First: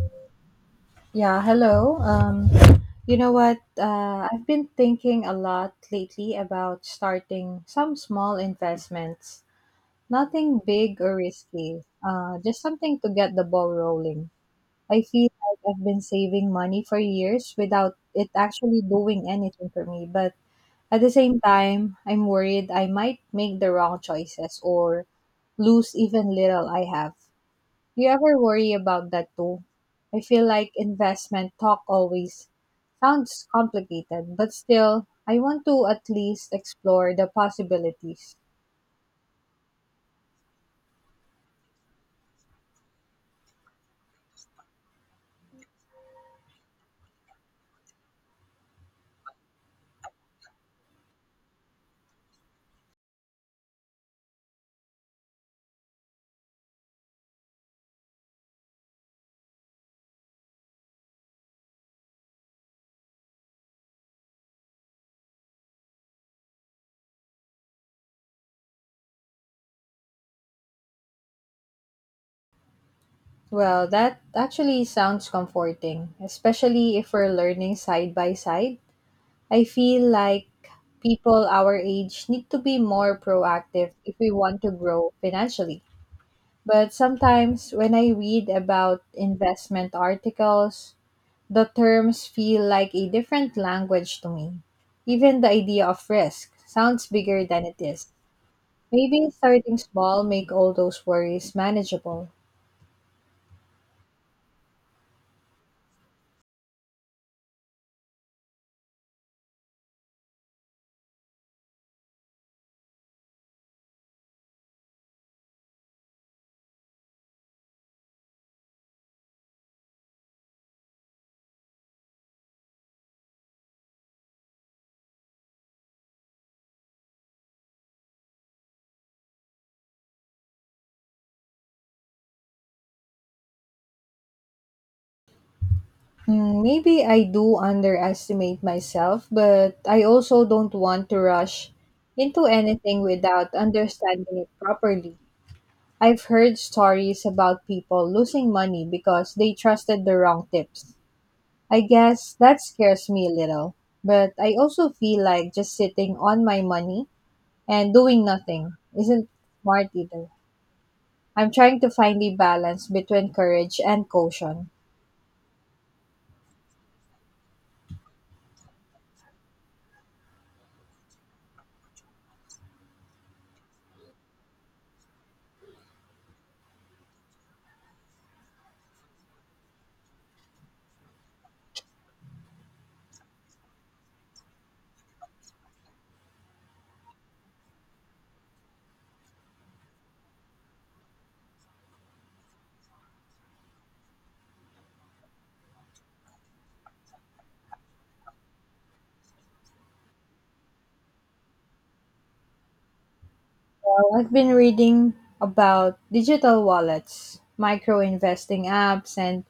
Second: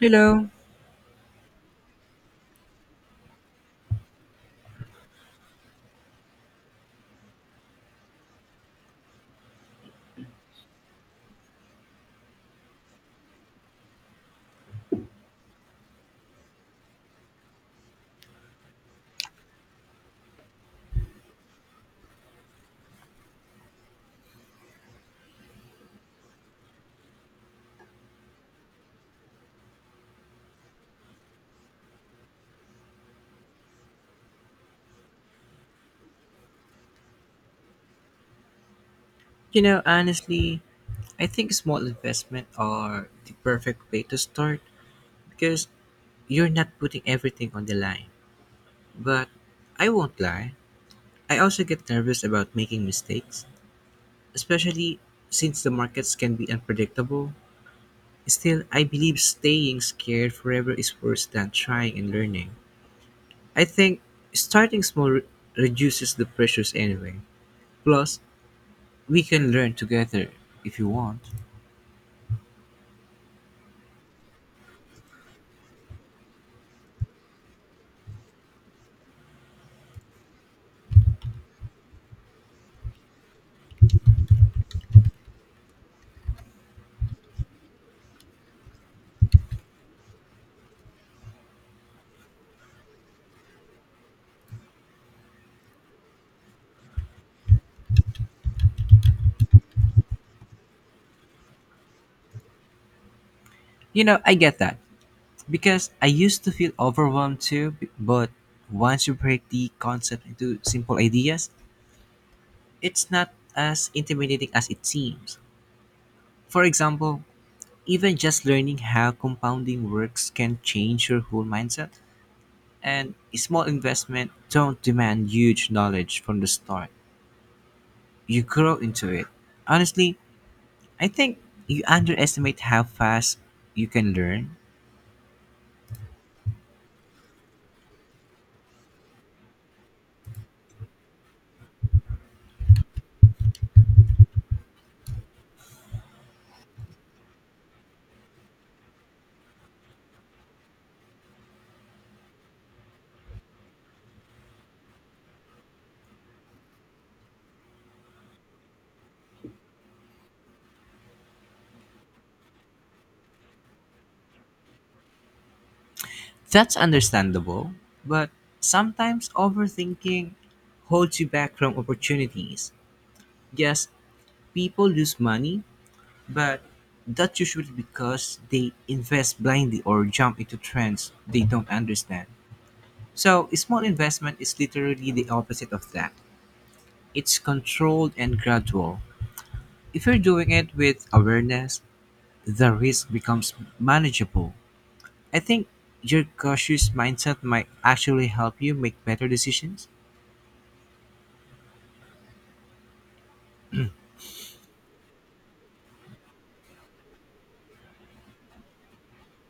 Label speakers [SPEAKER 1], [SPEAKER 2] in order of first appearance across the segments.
[SPEAKER 1] Hello.
[SPEAKER 2] Yeah, hello. You know what? I've been thinking a lot lately about starting some small investments. Nothing big or risky, just something to get the ball rolling. I feel like I've been saving money for years without it actually doing anything for me. But at the same time, I'm worried I might make the wrong choices or lose even little I have. You ever worry about that too? I feel like investment talk always sounds complicated, but still, I want to at least explore the possibilities.
[SPEAKER 1] You know, honestly, I think small investment are the perfect way to start because you're not putting everything on the line. But I won't lie, I also get nervous about making mistakes, especially since the markets can be unpredictable. Still, I believe staying scared forever is worse than trying and learning. I think starting reduces the pressures anyway. Plus, we can learn together if you want.
[SPEAKER 2] Well, that actually sounds comforting, especially if we're learning side by side. I feel like people our age need to be more proactive if we want to grow financially. But sometimes when I read about investment articles, the terms feel like a different language to me. Even the idea of risk sounds bigger than it is. Maybe starting small make all those worries manageable.
[SPEAKER 1] You know, I get that. Because I used to feel overwhelmed too, but once you break the concept into simple ideas, it's not as intimidating as it seems. For example, even just learning how compounding works can change your whole mindset, and a small investment don't demand huge knowledge from the start. You grow into it. Honestly, I think you underestimate how fast you can learn.
[SPEAKER 2] Hmm, maybe I do underestimate myself, but I also don't want to rush into anything without understanding it properly. I've heard stories about people losing money because they trusted the wrong tips. I guess that scares me a little, but I also feel like just sitting on my money and doing nothing isn't smart either. I'm trying to find the balance between courage and caution.
[SPEAKER 1] That's understandable, but sometimes overthinking holds you back from opportunities. Yes, people lose money, but that's usually because they invest blindly or jump into trends they don't understand. So a small investment is literally the opposite of that. It's controlled and gradual. If you're doing it with awareness, the risk becomes manageable. I think your cautious mindset might actually help you make better decisions.
[SPEAKER 2] Well, I've been reading about digital wallets, micro investing apps, and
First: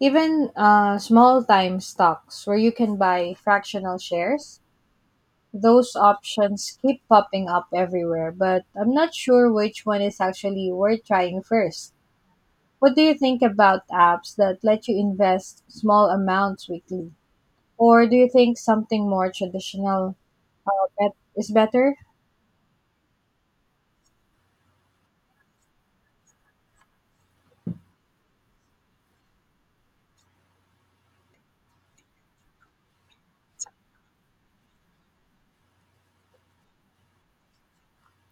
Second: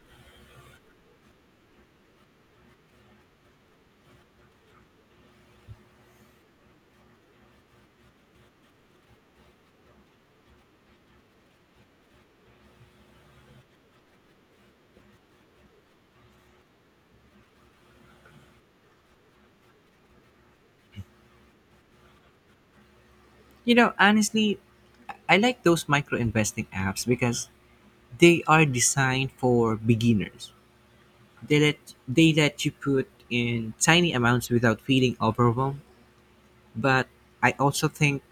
[SPEAKER 2] even small time stocks where you can buy fractional shares. Those options keep popping up everywhere, but I'm not sure which one is actually worth trying first. What do you think about apps that let you invest small amounts weekly? Or do you think something more traditional is better?
[SPEAKER 1] You know, honestly, I like those micro investing apps because they are designed for beginners. They let they let you put in tiny amounts without feeling overwhelmed. But I also think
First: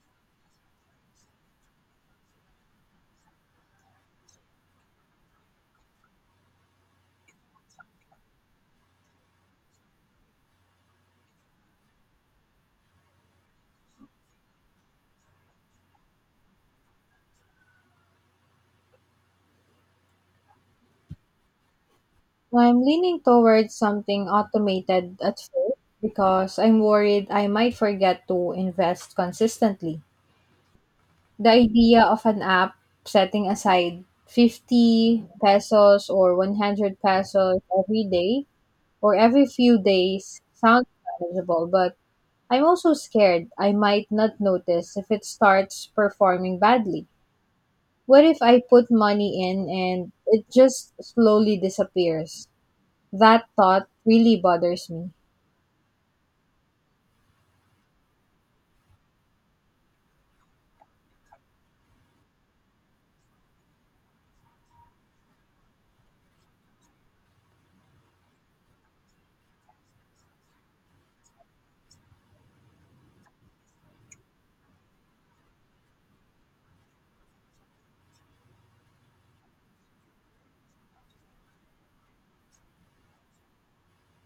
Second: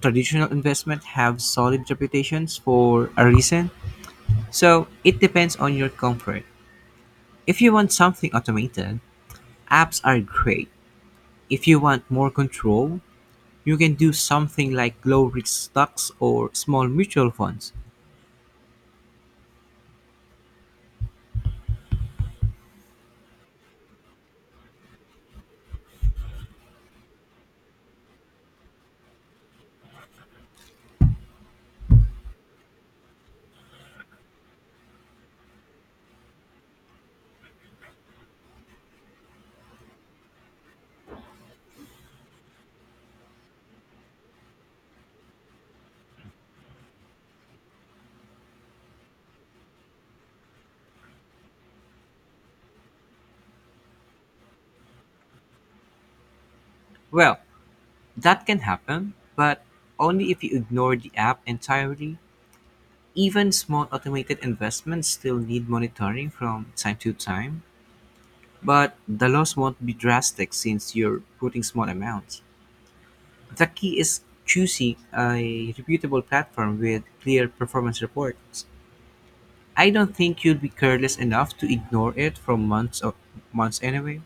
[SPEAKER 1] traditional investment have solid reputations for a reason. So it depends on your comfort. If you want something automated, apps are great. If you want more control, you can do something like low risk stocks or small mutual funds.
[SPEAKER 2] I'm leaning towards something automated at first because I'm worried I might forget to invest consistently. The idea of an app setting aside 50 pesos or 100 pesos every day or every few days sounds manageable, but I'm also scared I might not notice if it starts performing badly. What if I put money in and it just slowly disappears? That thought really bothers me.
[SPEAKER 1] Well, that can happen, but only if you ignore the app entirely. Even small automated investments still need monitoring from time to time, but the loss won't be drastic since you're putting small amounts. The key is choosing a reputable platform with clear performance reports. I don't think you'll be careless enough to ignore it for months or months anyway.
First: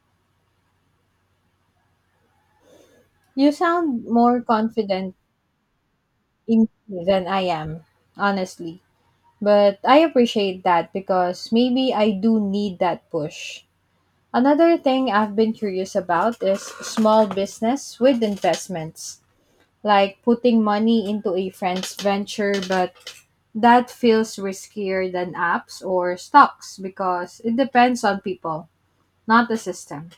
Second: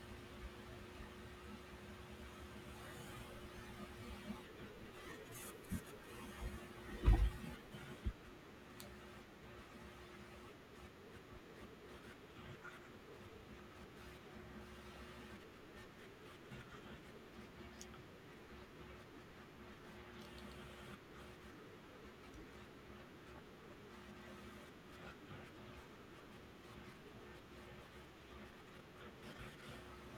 [SPEAKER 2] You sound more confident in me than I am, honestly. But I appreciate that because maybe I do need that push. Another thing I've been curious about is small business with investments, like putting money into a friend's venture, but that feels riskier than apps or stocks because it depends on people, not the system.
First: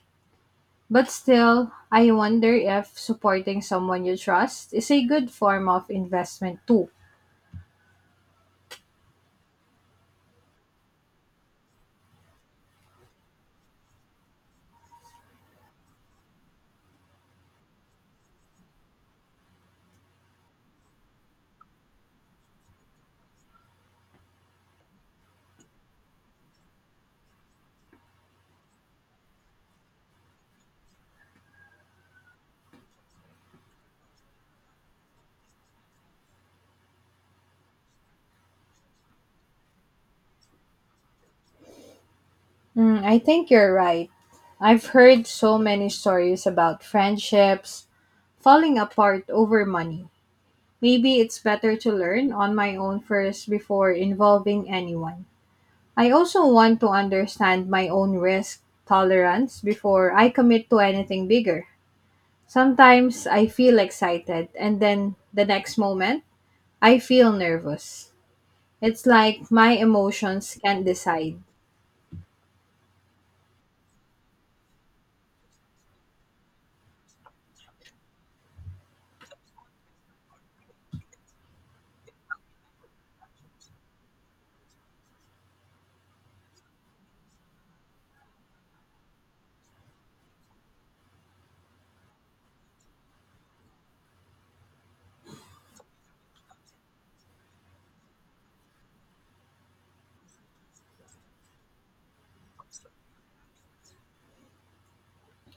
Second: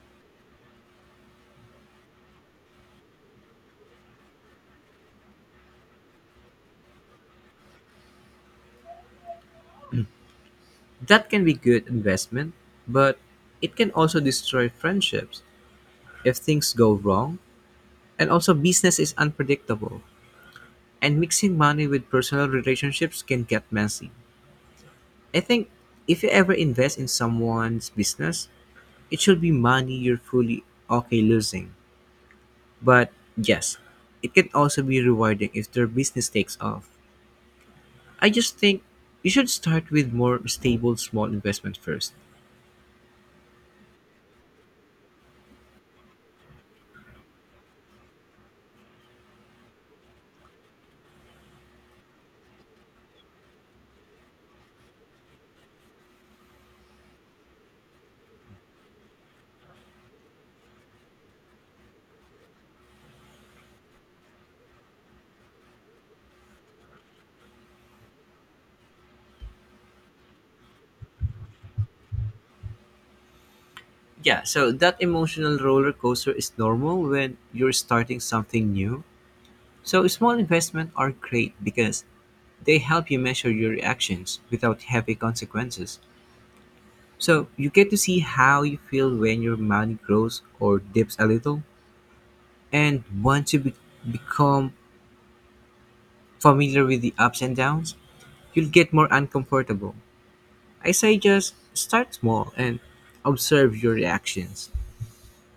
[SPEAKER 2] But still, I wonder if supporting someone you trust is a good form of investment too.
[SPEAKER 1] That can be good investment, but it can also destroy friendships if things go wrong. And also, business is unpredictable, and mixing money with personal relationships can get messy. I think if you ever invest in someone's business, it should be money you're fully okay losing. But yes, it can also be rewarding if their business takes off. I just think you should start with more stable small investment first.
[SPEAKER 2] Mm, I think you're right. I've heard so many stories about friendships falling apart over money. Maybe it's better to learn on my own first before involving anyone. I also want to understand my own risk tolerance before I commit to anything bigger. Sometimes I feel excited, and then the next moment, I feel nervous. It's like my emotions can't decide.
[SPEAKER 1] Yeah, so that emotional roller coaster is normal when you're starting something new. So small investments are great because they help you measure your reactions without heavy consequences. So you get to see how you feel when your money grows or dips a little. And once you become familiar with the ups and downs, you'll get more uncomfortable. I say just start small and observe your reactions.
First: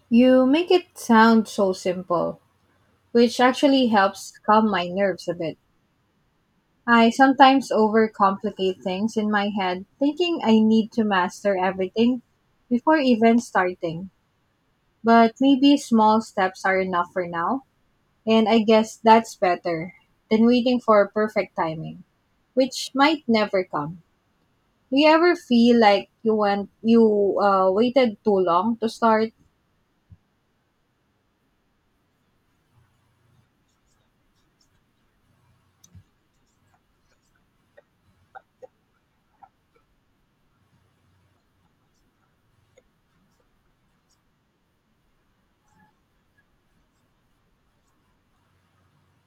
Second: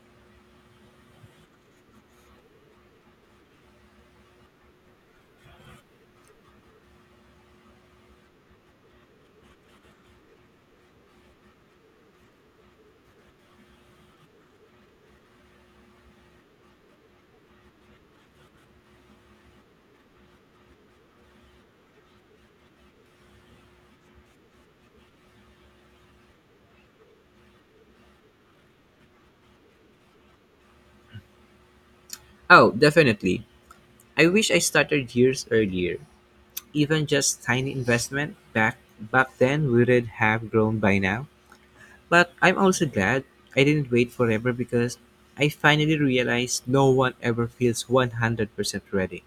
[SPEAKER 2] You make it sound so simple, which actually helps calm my nerves a bit. I sometimes overcomplicate things in my head, thinking I need to master everything before even starting. But maybe small steps are enough for now, and I guess that's better than waiting for perfect timing, which might never come. Do you ever feel like you went you waited too long to start?
[SPEAKER 1] Oh, definitely. I wish I started years earlier. Even just tiny investment back then wouldn't have grown by now. But I'm also glad I didn't wait forever because I finally realized no one ever feels 100% ready.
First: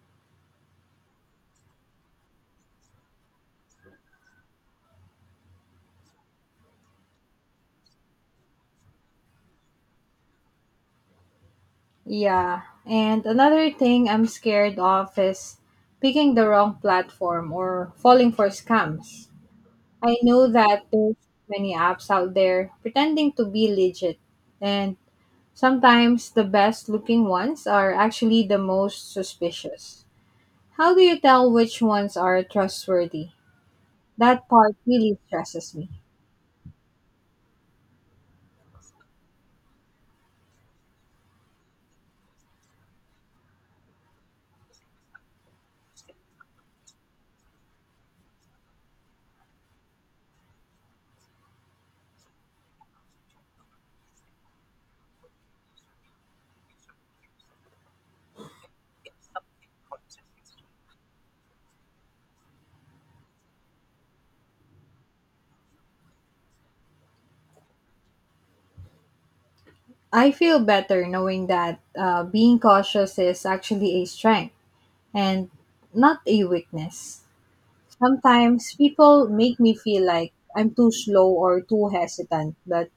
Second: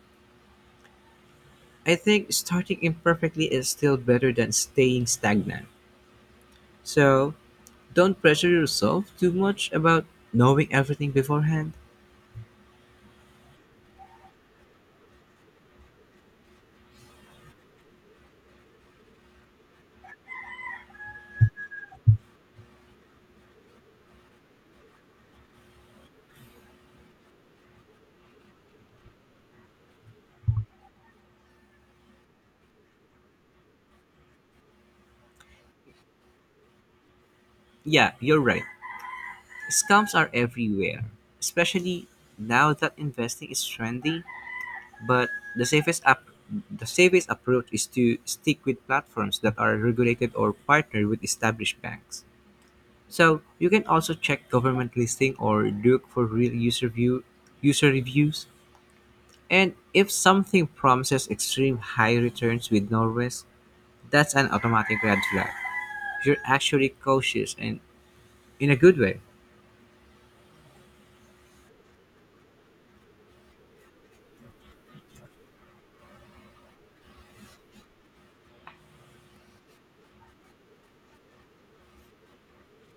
[SPEAKER 1] I think starting imperfectly is still better than staying stagnant. So don't pressure yourself too much about knowing everything beforehand.
[SPEAKER 2] Yeah. And another thing I'm scared of is picking the wrong platform or falling for scams. I know that there's many apps out there pretending to be legit, and sometimes the best looking ones are actually the most suspicious. How do you tell which ones are trustworthy? That part really stresses me.
[SPEAKER 1] Yeah, you're right. Scams are everywhere, especially now that investing is trendy. But the safest app, the safest approach is to stick with platforms that are regulated or partner with established banks. So you can also check government listing or look for real user reviews. And if something promises extreme high returns with no risk, that's an automatic red flag. You're actually cautious and in a good way.
[SPEAKER 2] I feel better knowing that being cautious is actually a strength and not a weakness. Sometimes people make me feel like I'm too slow or too hesitant, but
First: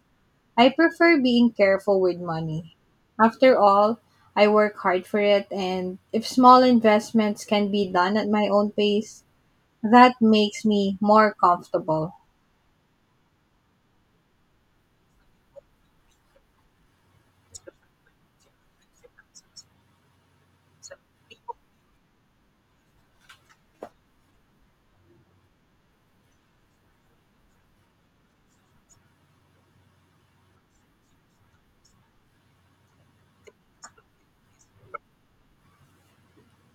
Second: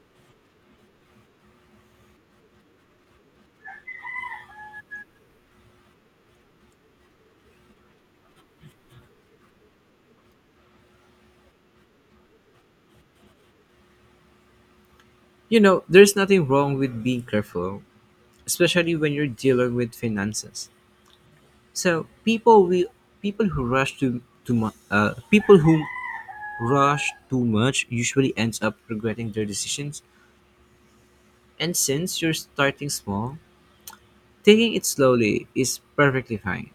[SPEAKER 2] I prefer being careful with money. After all, I work hard for it, and if small investments can be done at my own pace, that makes me more comfortable.
[SPEAKER 1] You know, there's nothing wrong with being careful, especially when you're dealing with finances. So people will people who rush to too much people who rush too much usually ends up regretting their decisions. And since you're starting small, taking it slowly is perfectly fine.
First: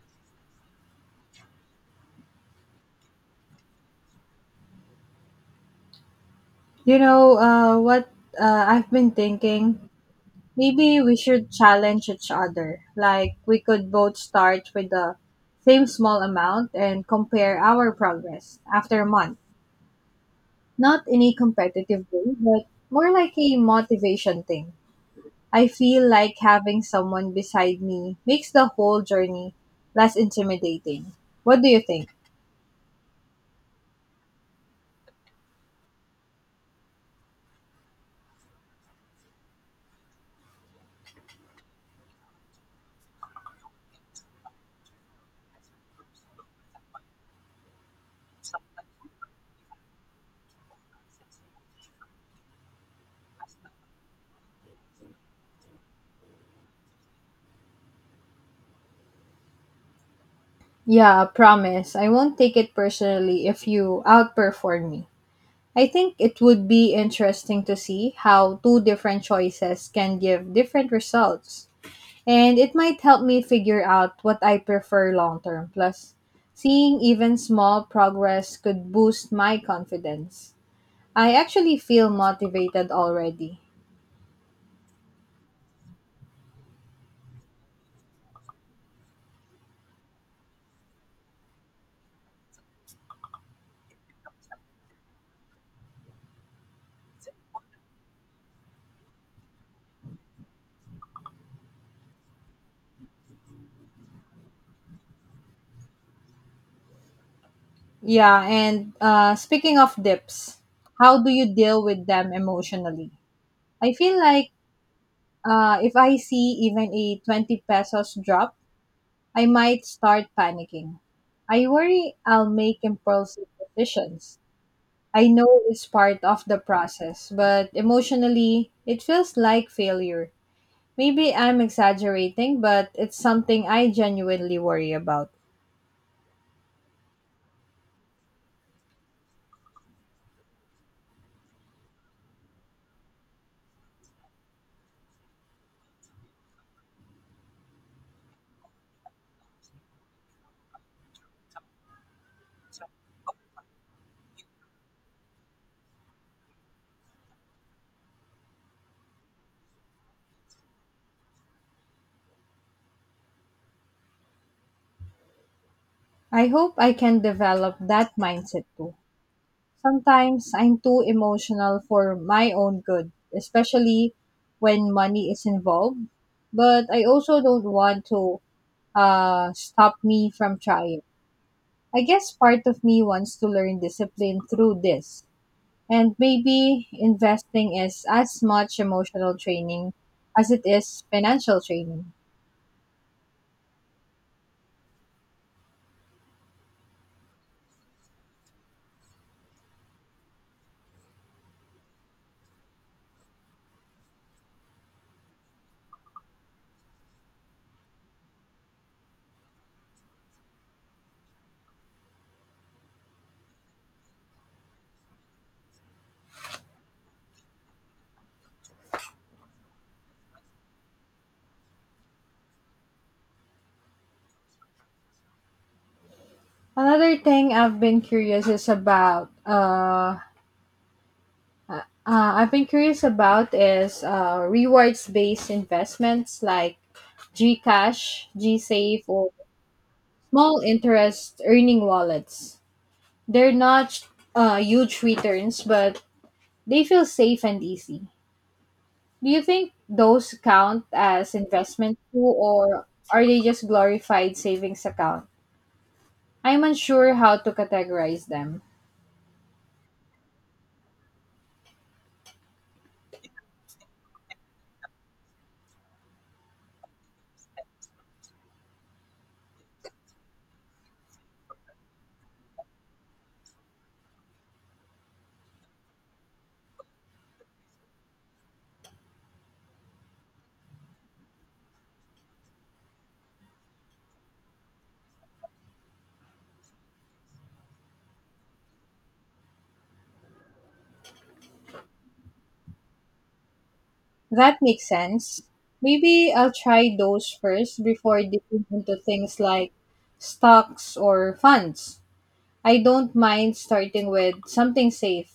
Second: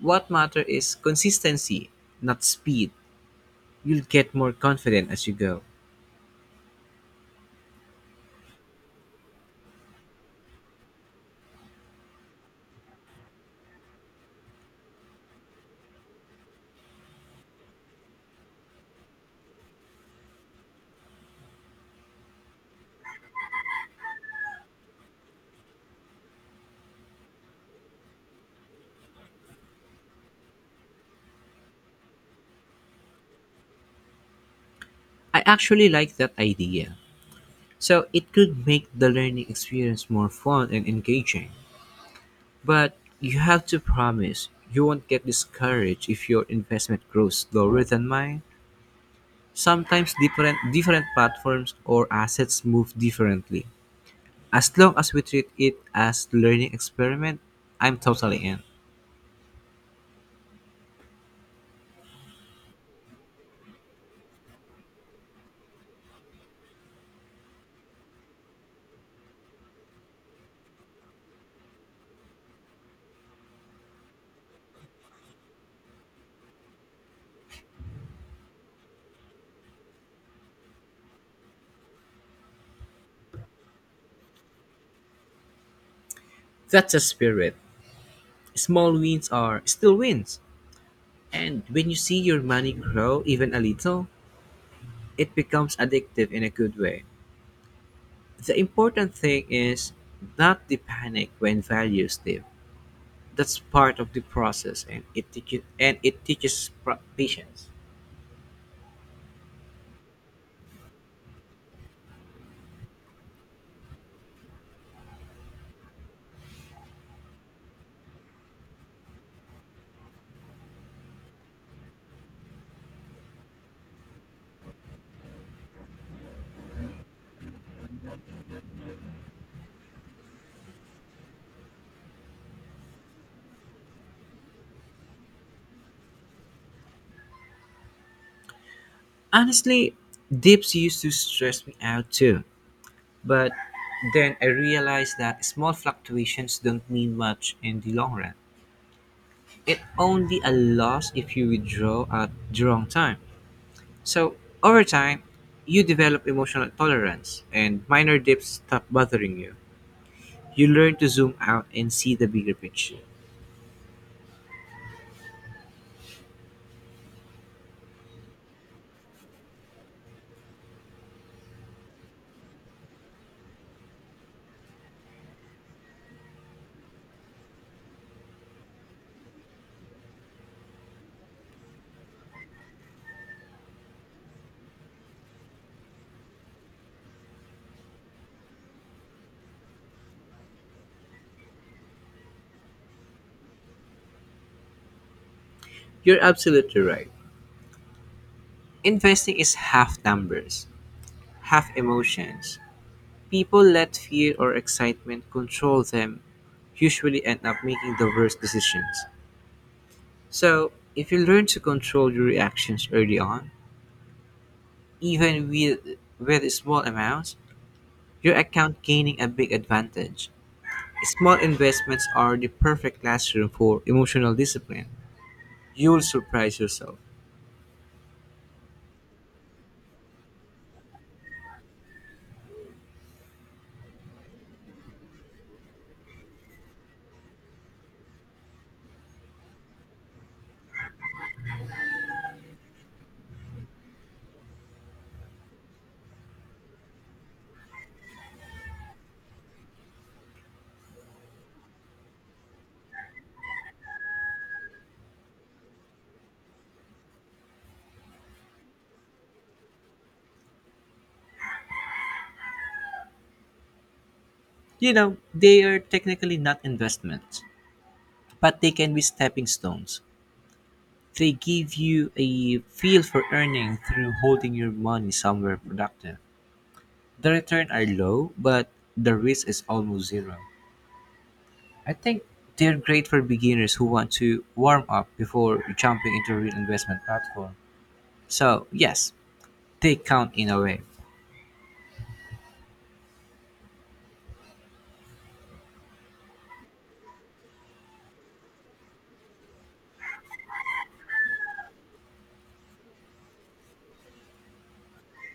[SPEAKER 1] What matters is consistency, not speed. You'll get more confident as you go.
[SPEAKER 2] You know what I've been thinking? Maybe we should challenge each other. Like, we could both start with the same small amount and compare our progress after a month. Not in a competitive way, but more like a motivation thing. I feel like having someone beside me makes the whole journey less intimidating. What do you think?
[SPEAKER 1] I actually like that idea. So it could make the learning experience more fun and engaging. But you have to promise you won't get discouraged if your investment grows slower than mine. Sometimes different platforms or assets move differently. As long as we treat it as learning experiment, I'm totally in.
[SPEAKER 2] Yeah, promise. I won't take it personally if you outperform me. I think it would be interesting to see how two different choices can give different results. And it might help me figure out what I prefer long term. Plus, seeing even small progress could boost my confidence. I actually feel motivated already.
[SPEAKER 1] That's a spirit. Small wins are still wins, and when you see your money grow even a little, it becomes addictive in a good way. The important thing is not to panic when values dip. That's part of the process, and patience.
[SPEAKER 2] Yeah, and speaking of dips, how do you deal with them emotionally? I feel like if I see even a 20 pesos drop, I might start panicking. I worry I'll make impulsive decisions. I know it's part of the process, but emotionally, it feels like failure. Maybe I'm exaggerating, but it's something I genuinely worry about.
[SPEAKER 1] Honestly, dips used to stress me out too, but then I realized that small fluctuations don't mean much in the long run. It only a loss if you withdraw at the wrong time. So, over time, you develop emotional tolerance, and minor dips stop bothering you. You learn to zoom out and see the bigger picture.
[SPEAKER 2] I hope I can develop that mindset too. Sometimes I'm too emotional for my own good, especially when money is involved. But I also don't want to stop me from trying. I guess part of me wants to learn discipline through this. And maybe investing is as much emotional training as it is financial training.
[SPEAKER 1] You're absolutely right. Investing is half numbers, half emotions. People let fear or excitement control them, usually end up making the worst decisions. So, if you learn to control your reactions early on, even with, with small amounts, your account gaining a big advantage. Small investments are the perfect classroom for emotional discipline. You'll surprise yourself.
[SPEAKER 2] Another thing I've been curious is about I've been curious about is rewards-based investments like GCash, GSave, or small interest earning wallets. They're not huge returns, but they feel safe and easy. Do you think those count as investment too, or are they just glorified savings account? I'm unsure how to categorize them.
[SPEAKER 1] You know, they are technically not investments, but they can be stepping stones. They give you a feel for earning through holding your money somewhere productive. The return are low, but the risk is almost zero. I think they're great for beginners who want to warm up before jumping into a real investment platform. So yes, they count in a way.
[SPEAKER 2] That makes sense. Maybe I'll try those first before dipping into things like stocks or funds. I don't mind starting with something safe.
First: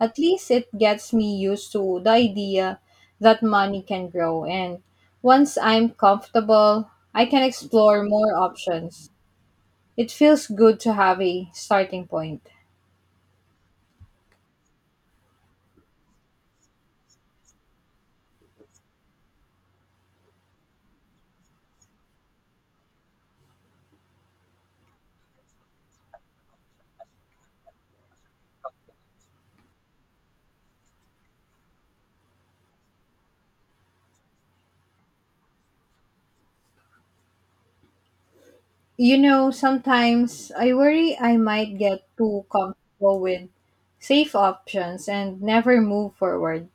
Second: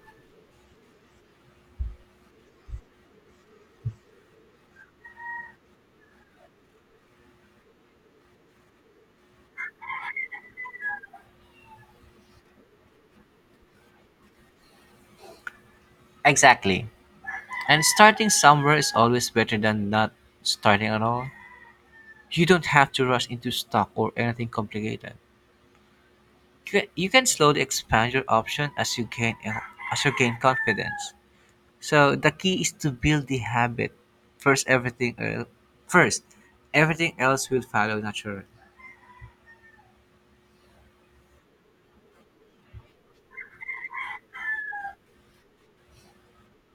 [SPEAKER 2] At least it gets me used to the idea that money can grow, and once I'm comfortable, I can explore more options. It feels good to have a starting point.
[SPEAKER 1] Exactly. And starting somewhere is always better than not starting at all. You don't have to rush into stock or anything complicated. You can slowly expand your option as you gain confidence. So the key is to build the habit. First everything el- first everything else will follow naturally.
[SPEAKER 2] You know, sometimes I worry I might get too comfortable with safe options and never move forward.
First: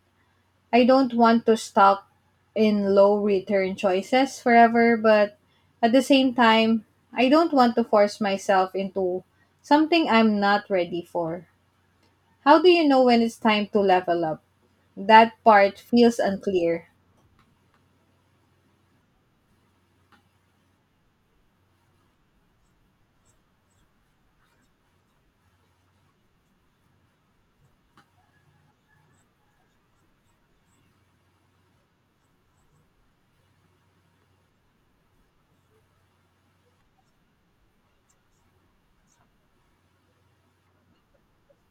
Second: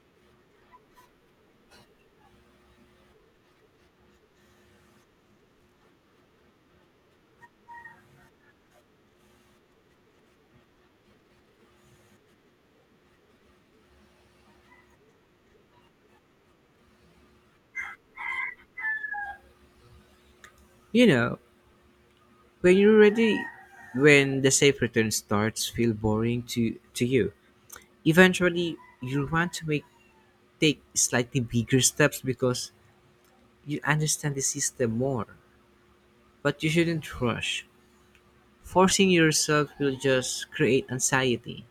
[SPEAKER 2] I don't want to stop in low return choices forever, but at the same time, I don't want to force myself into something I'm not ready for. How do you know when it's time to level up? That part feels unclear.
[SPEAKER 1] You know, when you're ready when the safe return starts feel boring to you. Eventually you'll want to make take slightly bigger steps because you understand the system more. But you shouldn't rush. Forcing yourself will just create anxiety.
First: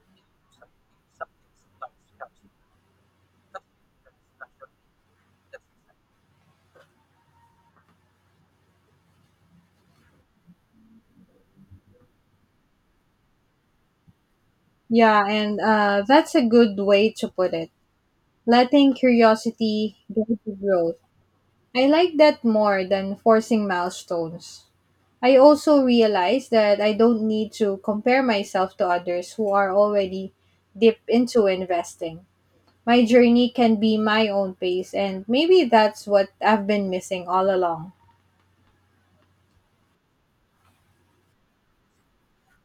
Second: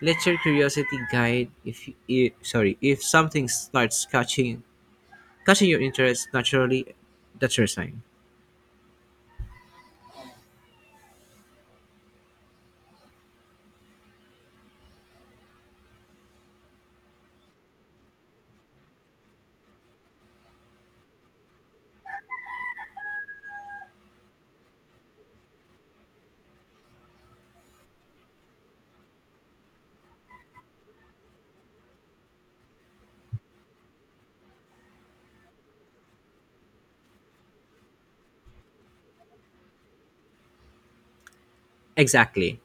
[SPEAKER 1] Let your curiosity guide if something starts catching your interest naturally, that's your sign.
[SPEAKER 2] Yeah, and that's a good way to put it. Letting curiosity guide the growth. I like that more than forcing milestones. I also realize that I don't need to compare myself to others who are already deep into investing. My journey can be my own pace, and maybe that's what I've been missing all along.
[SPEAKER 1] Exactly.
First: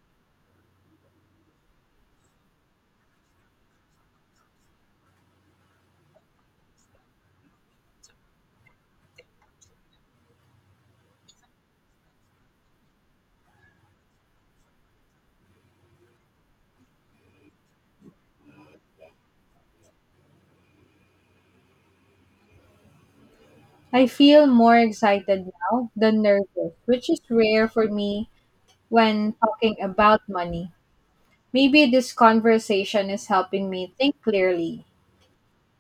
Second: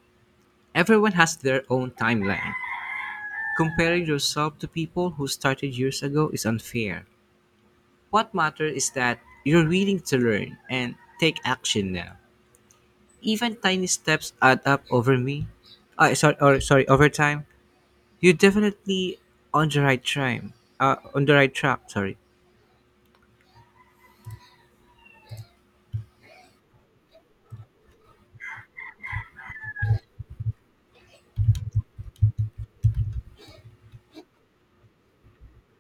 [SPEAKER 1] Everyone has their own timeline. Comparing yourself to people who started years ago is unfair. What matters is that you're willing to learn and take action now. Even tiny steps add up over me. Sorry, or sorry, over time. You're definitely on the right track. On the right track. Sorry.
[SPEAKER 2] I feel more excited now than nervous, which is rare for me when talking about money. Maybe this conversation is helping me think clearly.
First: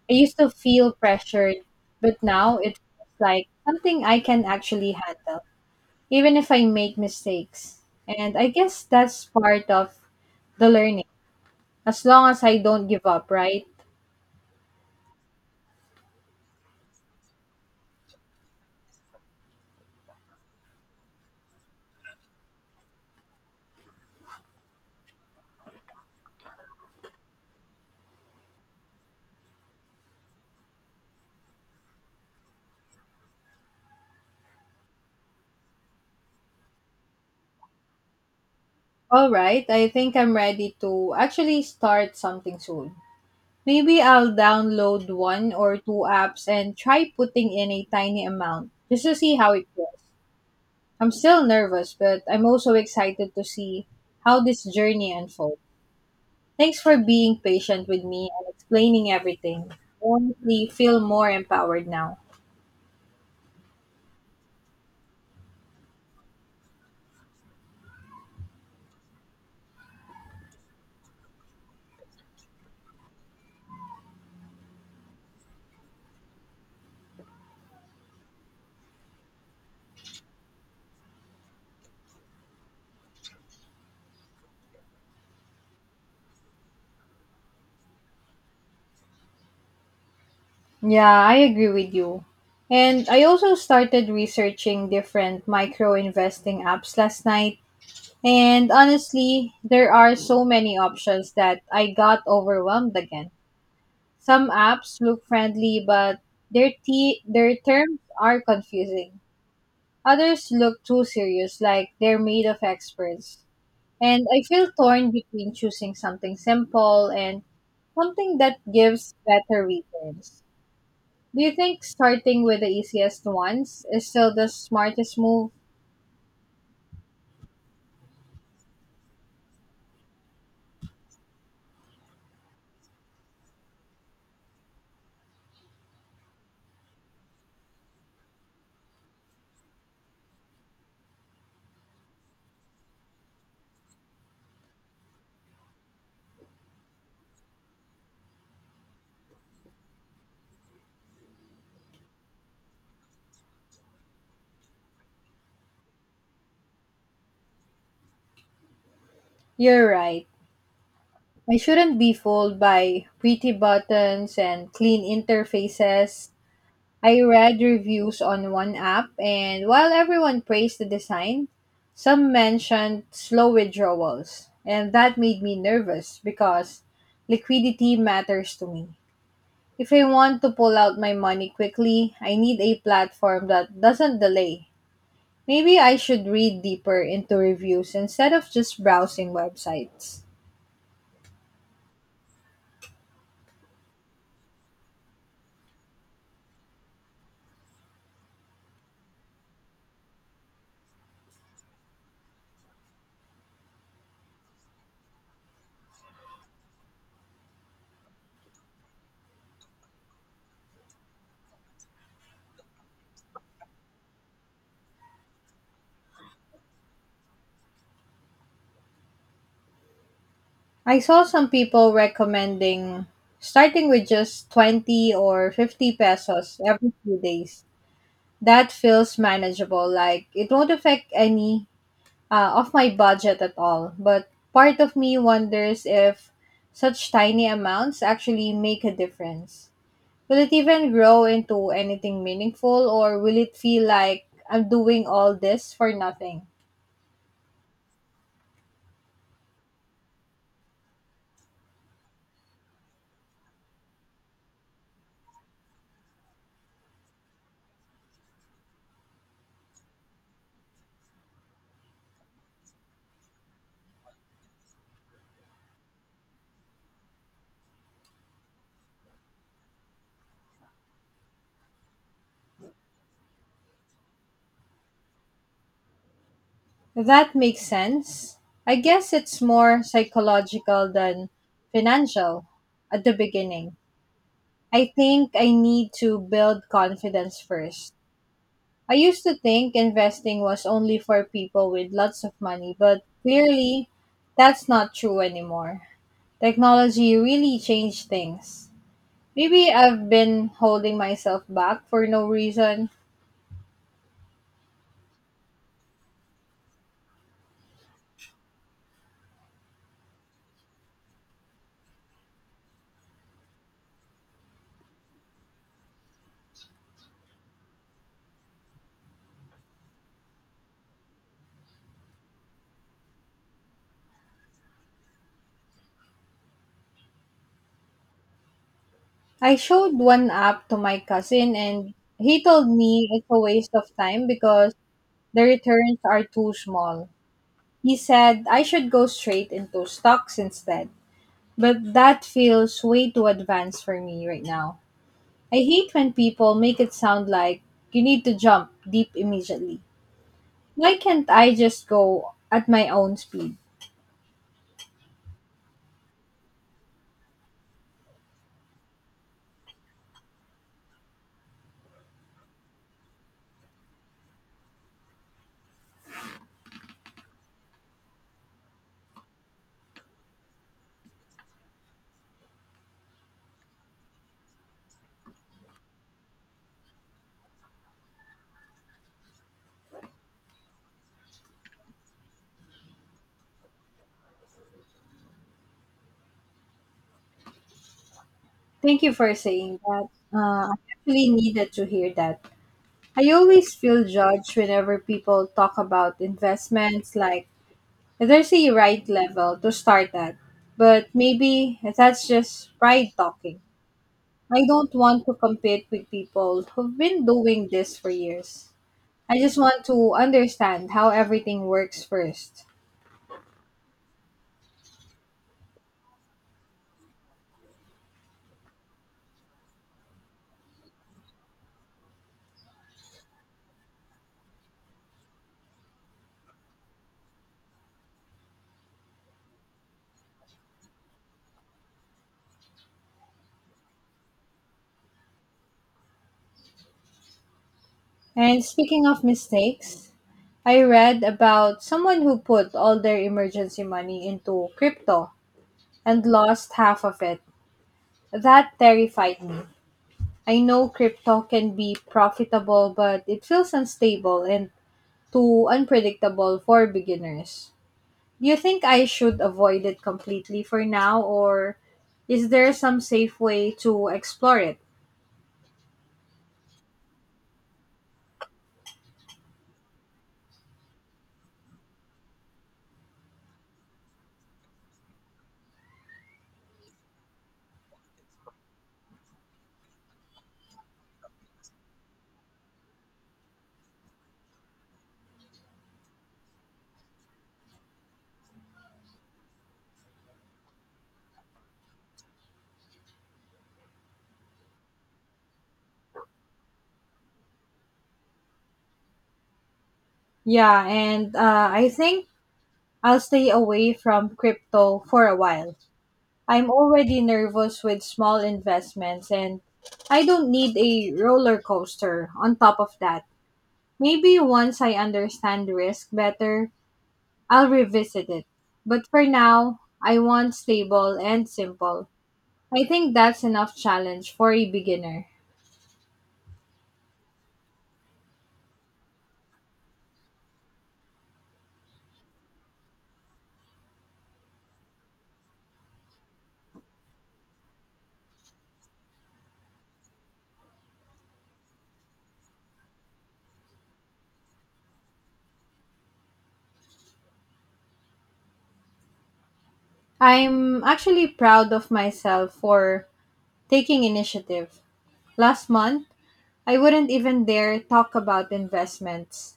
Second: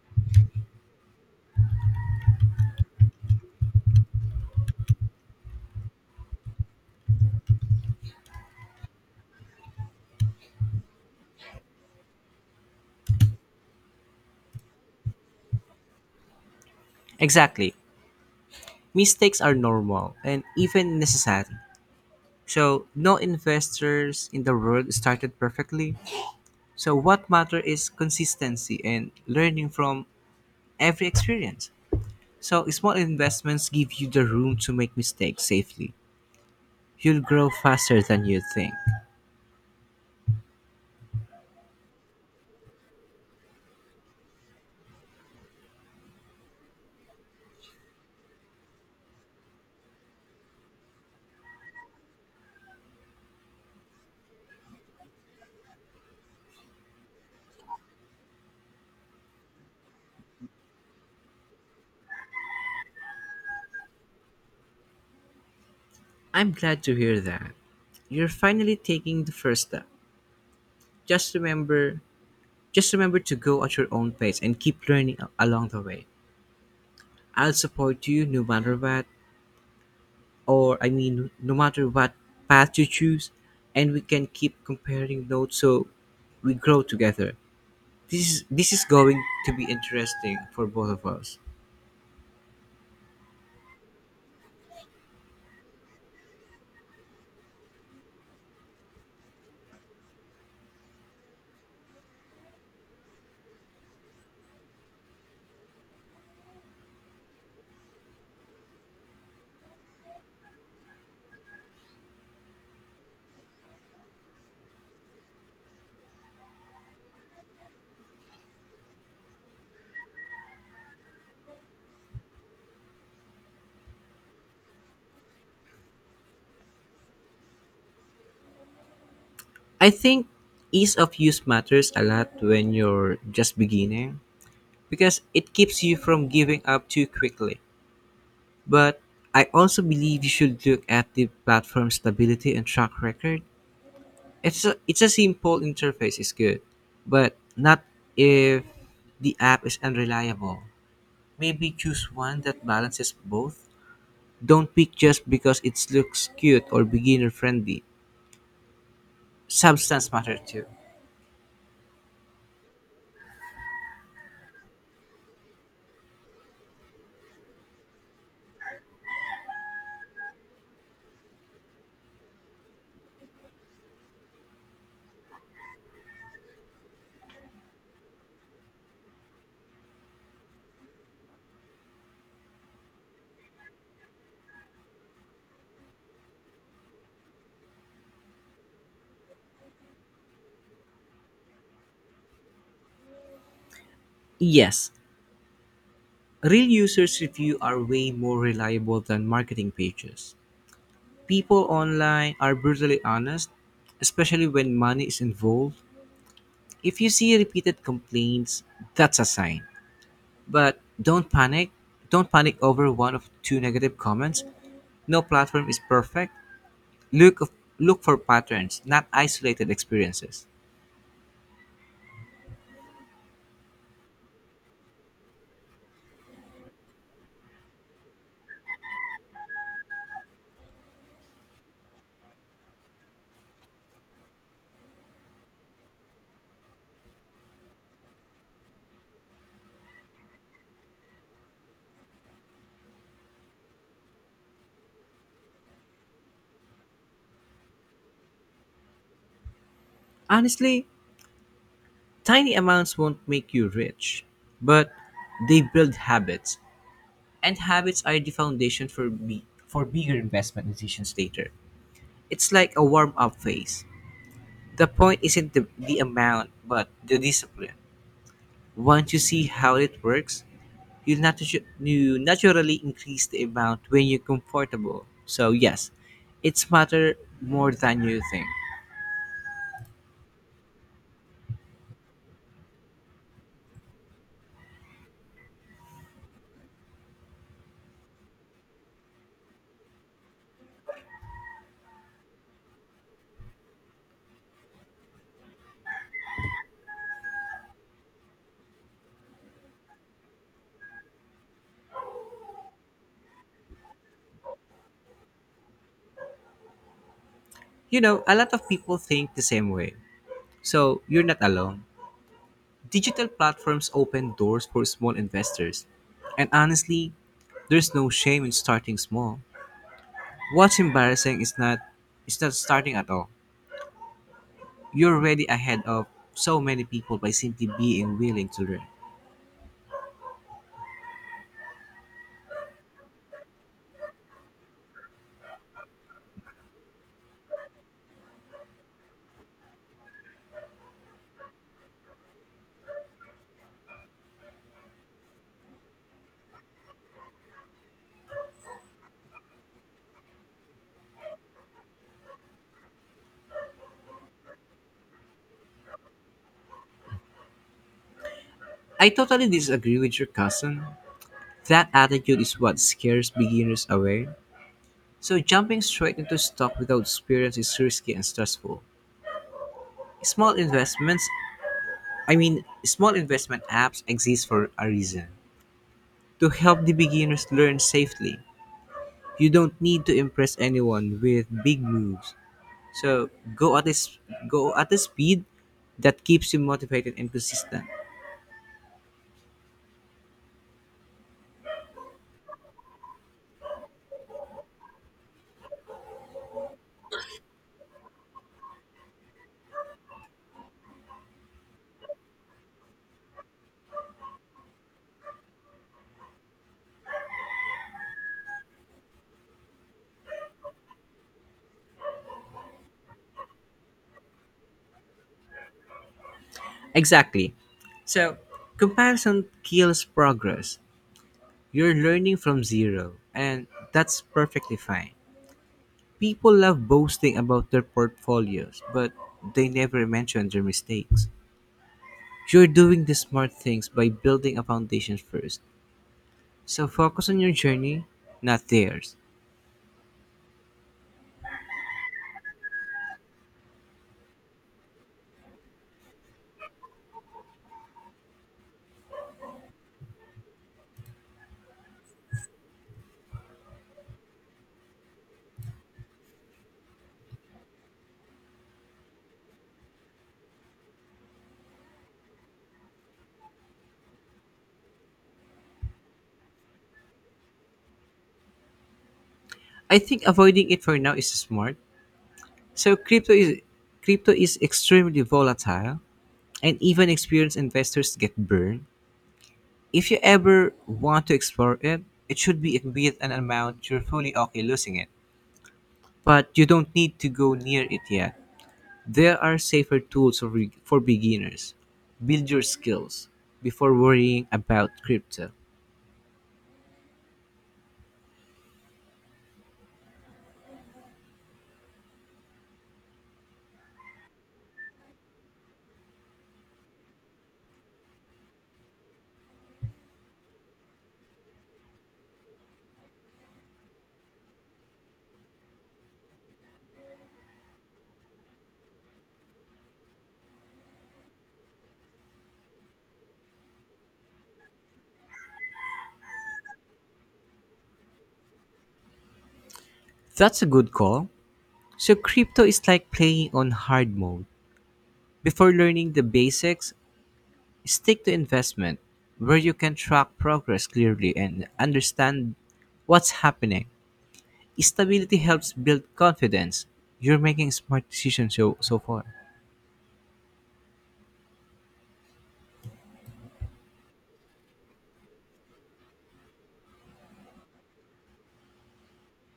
[SPEAKER 2] I used to feel pressured, but now it feels like something I can actually handle, even if I make mistakes. And I guess that's part of the learning, as long as I don't give up, right?
[SPEAKER 1] Exactly. Mistakes are normal and even necessary. So no investors in the world started perfectly. So what matters is consistency and learning from every experience. So small investments give you the room to make mistakes safely. You'll grow faster than you think.
[SPEAKER 2] All right, I think I'm ready to actually start something soon. Maybe I'll download one or two apps and try putting in a tiny amount just to see how it goes. I'm still nervous, but I'm also excited to see how this journey unfolds. Thanks for being patient with me and explaining everything. I honestly feel more empowered now.
[SPEAKER 1] I'm glad to hear that. You're finally taking the first step. Just remember, just remember to go at your own pace and keep along the way. I'll support you no matter what, or I mean, no matter what path you choose, and we can keep comparing notes so we grow together. This is going to be interesting for both of
[SPEAKER 2] Yeah, I
[SPEAKER 1] us.
[SPEAKER 2] agree with you. And I also started researching different micro investing apps last night. And honestly, there are so many options that I got overwhelmed again. Some apps look friendly, but their terms are confusing. Others look too serious, like they're made of experts. And I feel torn between choosing something simple and something that gives better returns. Do you think starting with the easiest ones is still the smartest move?
[SPEAKER 1] I think ease of use matters a lot when you're just beginning because it keeps you from giving up too quickly. But I also believe you should look at the platform stability and track record. It's a simple interface is good, but not if the app is unreliable. Maybe choose one that balances both. Don't pick just because it looks cute or beginner friendly.
[SPEAKER 2] You're
[SPEAKER 1] Substance
[SPEAKER 2] right.
[SPEAKER 1] matter too.
[SPEAKER 2] I shouldn't be fooled by pretty buttons and clean interfaces. I read reviews on one app, and while everyone praised the design, some mentioned slow withdrawals, and that made me nervous because liquidity matters to me. If I want to pull out my money quickly, I need a platform that doesn't delay. Maybe I should read deeper into reviews instead of just browsing websites.
[SPEAKER 1] Yes, real users' review are way more reliable than marketing pages. People online are brutally honest, especially when money is involved. If you see repeated complaints, that's a sign. But don't panic. Don't panic over one of two negative comments. No platform is perfect. Look of, Look for patterns, not isolated experiences.
[SPEAKER 2] I saw some people recommending starting with just 20 or 50 pesos every few days. That feels manageable, like it won't affect any of my budget at all. But part of me wonders if such tiny amounts actually make a difference. Will it even grow into anything meaningful, or will it feel like I'm doing all this for nothing?
[SPEAKER 1] Honestly, tiny amounts won't make you rich, but they build habits, and habits are the foundation for bigger investment decisions later. It's like a warm up phase. The point isn't the amount, but the discipline. Once you see how it works, you naturally increase the amount when you're comfortable. So yes, it's matter
[SPEAKER 2] That makes
[SPEAKER 1] more than you
[SPEAKER 2] sense.
[SPEAKER 1] think.
[SPEAKER 2] I guess it's more psychological than financial at the beginning. I think I need to build confidence first. I used to think investing was only for people with lots of money, but clearly that's not true anymore. Technology really changed things. Maybe I've been holding myself back for no reason.
[SPEAKER 1] You know, a lot of people think the same way. So you're not alone. Digital platforms open doors for small investors. And honestly, there's no shame in starting small. What's embarrassing is not it's not starting at all. You're already ahead of so many people by simply being willing to learn.
[SPEAKER 2] I showed one app to my cousin and he told me it's a waste of time because the returns are too small. He said I should go straight into stocks instead. But that feels way too advanced for me right now. I hate when people make it sound like you need to jump deep immediately. Why can't I just go at my own speed?
[SPEAKER 1] I totally disagree with your cousin. That attitude is what scares beginners away. So jumping straight into stock without experience is risky and stressful. Small investments, small investment apps exist for a reason to help the beginners learn safely. You don't need to impress anyone with big moves. So go at this go at a speed that keeps you motivated and consistent.
[SPEAKER 2] Thank you for saying that. I actually needed to hear that. I always feel judged whenever people talk about investments like there's a right level to start at. But maybe that's just pride talking. I don't want to compete with people who've been doing this for years. I just want to understand how everything works first.
[SPEAKER 1] Exactly. So, comparison kills progress. You're learning from zero, and that's perfectly fine. People love boasting about their portfolios, but they never mention their mistakes. You're doing the smart things by building a foundation first. So focus on your journey,
[SPEAKER 2] And
[SPEAKER 1] not
[SPEAKER 2] speaking
[SPEAKER 1] theirs.
[SPEAKER 2] of mistakes, I read about someone who put all their emergency money into crypto and lost half of it. That terrified me. I know crypto can be profitable, but it feels unstable and too unpredictable for beginners. Do you think I should avoid it completely for now, or is there some safe way to explore it?
[SPEAKER 1] I think avoiding it for now is smart. So crypto is extremely volatile and even experienced investors get burned. If you ever want to explore it, it should be with an amount you're fully okay losing it. But you don't need to go near it yet. There are safer tools for beginners. Build your skills before worrying about crypto.
[SPEAKER 2] Yeah, and I think I'll stay away from crypto for a while. I'm already nervous with small investments, and I don't need a roller coaster on top of that. Maybe once I understand risk better, I'll revisit it. But for now, I want stable and simple. I think that's enough challenge for a beginner.
[SPEAKER 1] That's a good call. So, crypto is like playing on hard mode. Before learning the basics, stick to investment, where you can track progress clearly and understand what's happening. Stability helps build confidence. You're making smart decisions so far.
[SPEAKER 2] I'm actually proud of myself for taking initiative. Last month, I wouldn't even dare talk about investments.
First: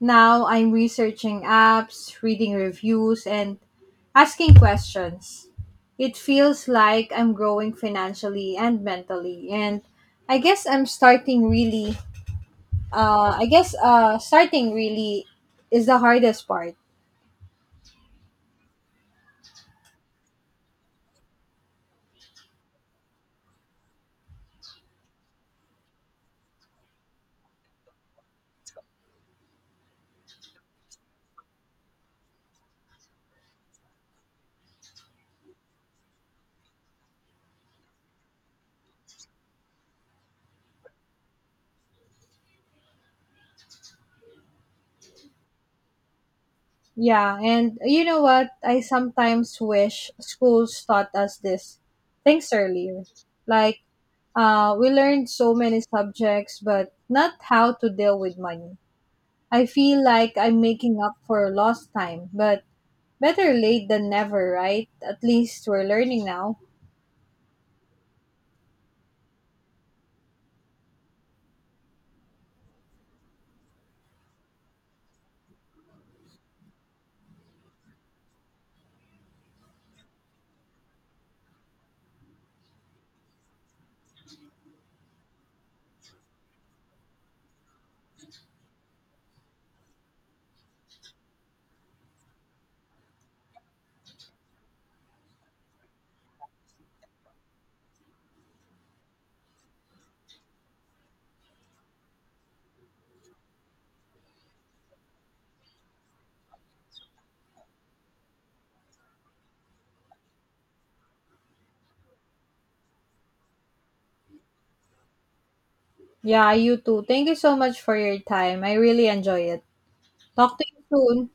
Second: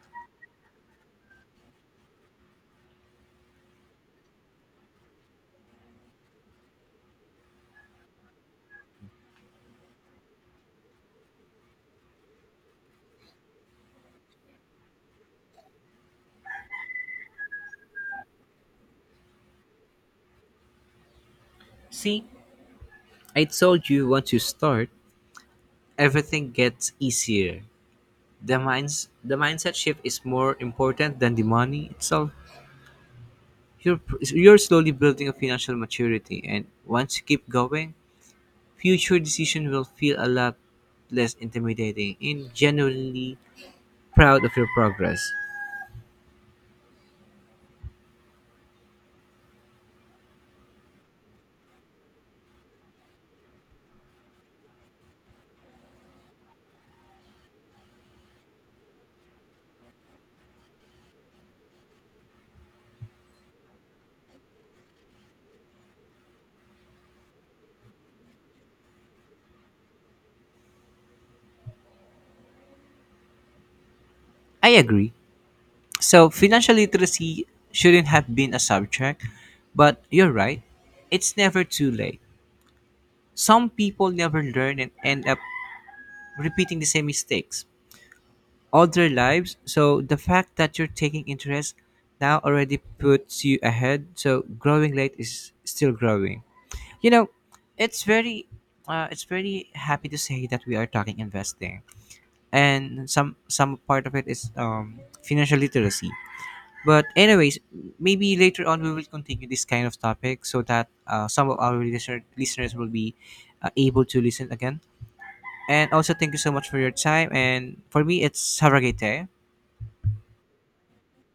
[SPEAKER 2] Now I'm researching apps, reading reviews, and asking questions. It feels like I'm growing financially and mentally, and I guess I'm starting really I guess starting really is the hardest part.
[SPEAKER 1] See, I told you once you start, everything gets easier. The mindset shift is more important than the money itself. You're you're slowly building a financial maturity, and once you keep going, future decision will feel a lot less intimidating and genuinely proud of your progress.
[SPEAKER 2] Yeah, and you know what? I sometimes wish schools taught us this things earlier. Like, we learned so many subjects, but not how to deal with money. I feel like I'm making up for lost time, but better late than never, right? At least we're learning now.
[SPEAKER 1] I agree. So financial literacy shouldn't have been a subject, but you're right. It's never too late. Some people never learn and end up repeating the same mistakes all their lives. So the fact that you're taking interest now already puts you ahead. So growing late is still growing. You know, it's very it's very happy to say that we are talking investing and some part of it is financial literacy. But anyways, maybe later on we will continue this kind of topic so that some of our listeners will be able to listen again. And also thank you
[SPEAKER 2] Yeah,
[SPEAKER 1] so much
[SPEAKER 2] you
[SPEAKER 1] for your
[SPEAKER 2] too. Thank
[SPEAKER 1] time.
[SPEAKER 2] you so much
[SPEAKER 1] And
[SPEAKER 2] for
[SPEAKER 1] for
[SPEAKER 2] your
[SPEAKER 1] me, it's
[SPEAKER 2] time.
[SPEAKER 1] have
[SPEAKER 2] I
[SPEAKER 1] a great
[SPEAKER 2] really
[SPEAKER 1] day.
[SPEAKER 2] enjoy it. Talk to you soon.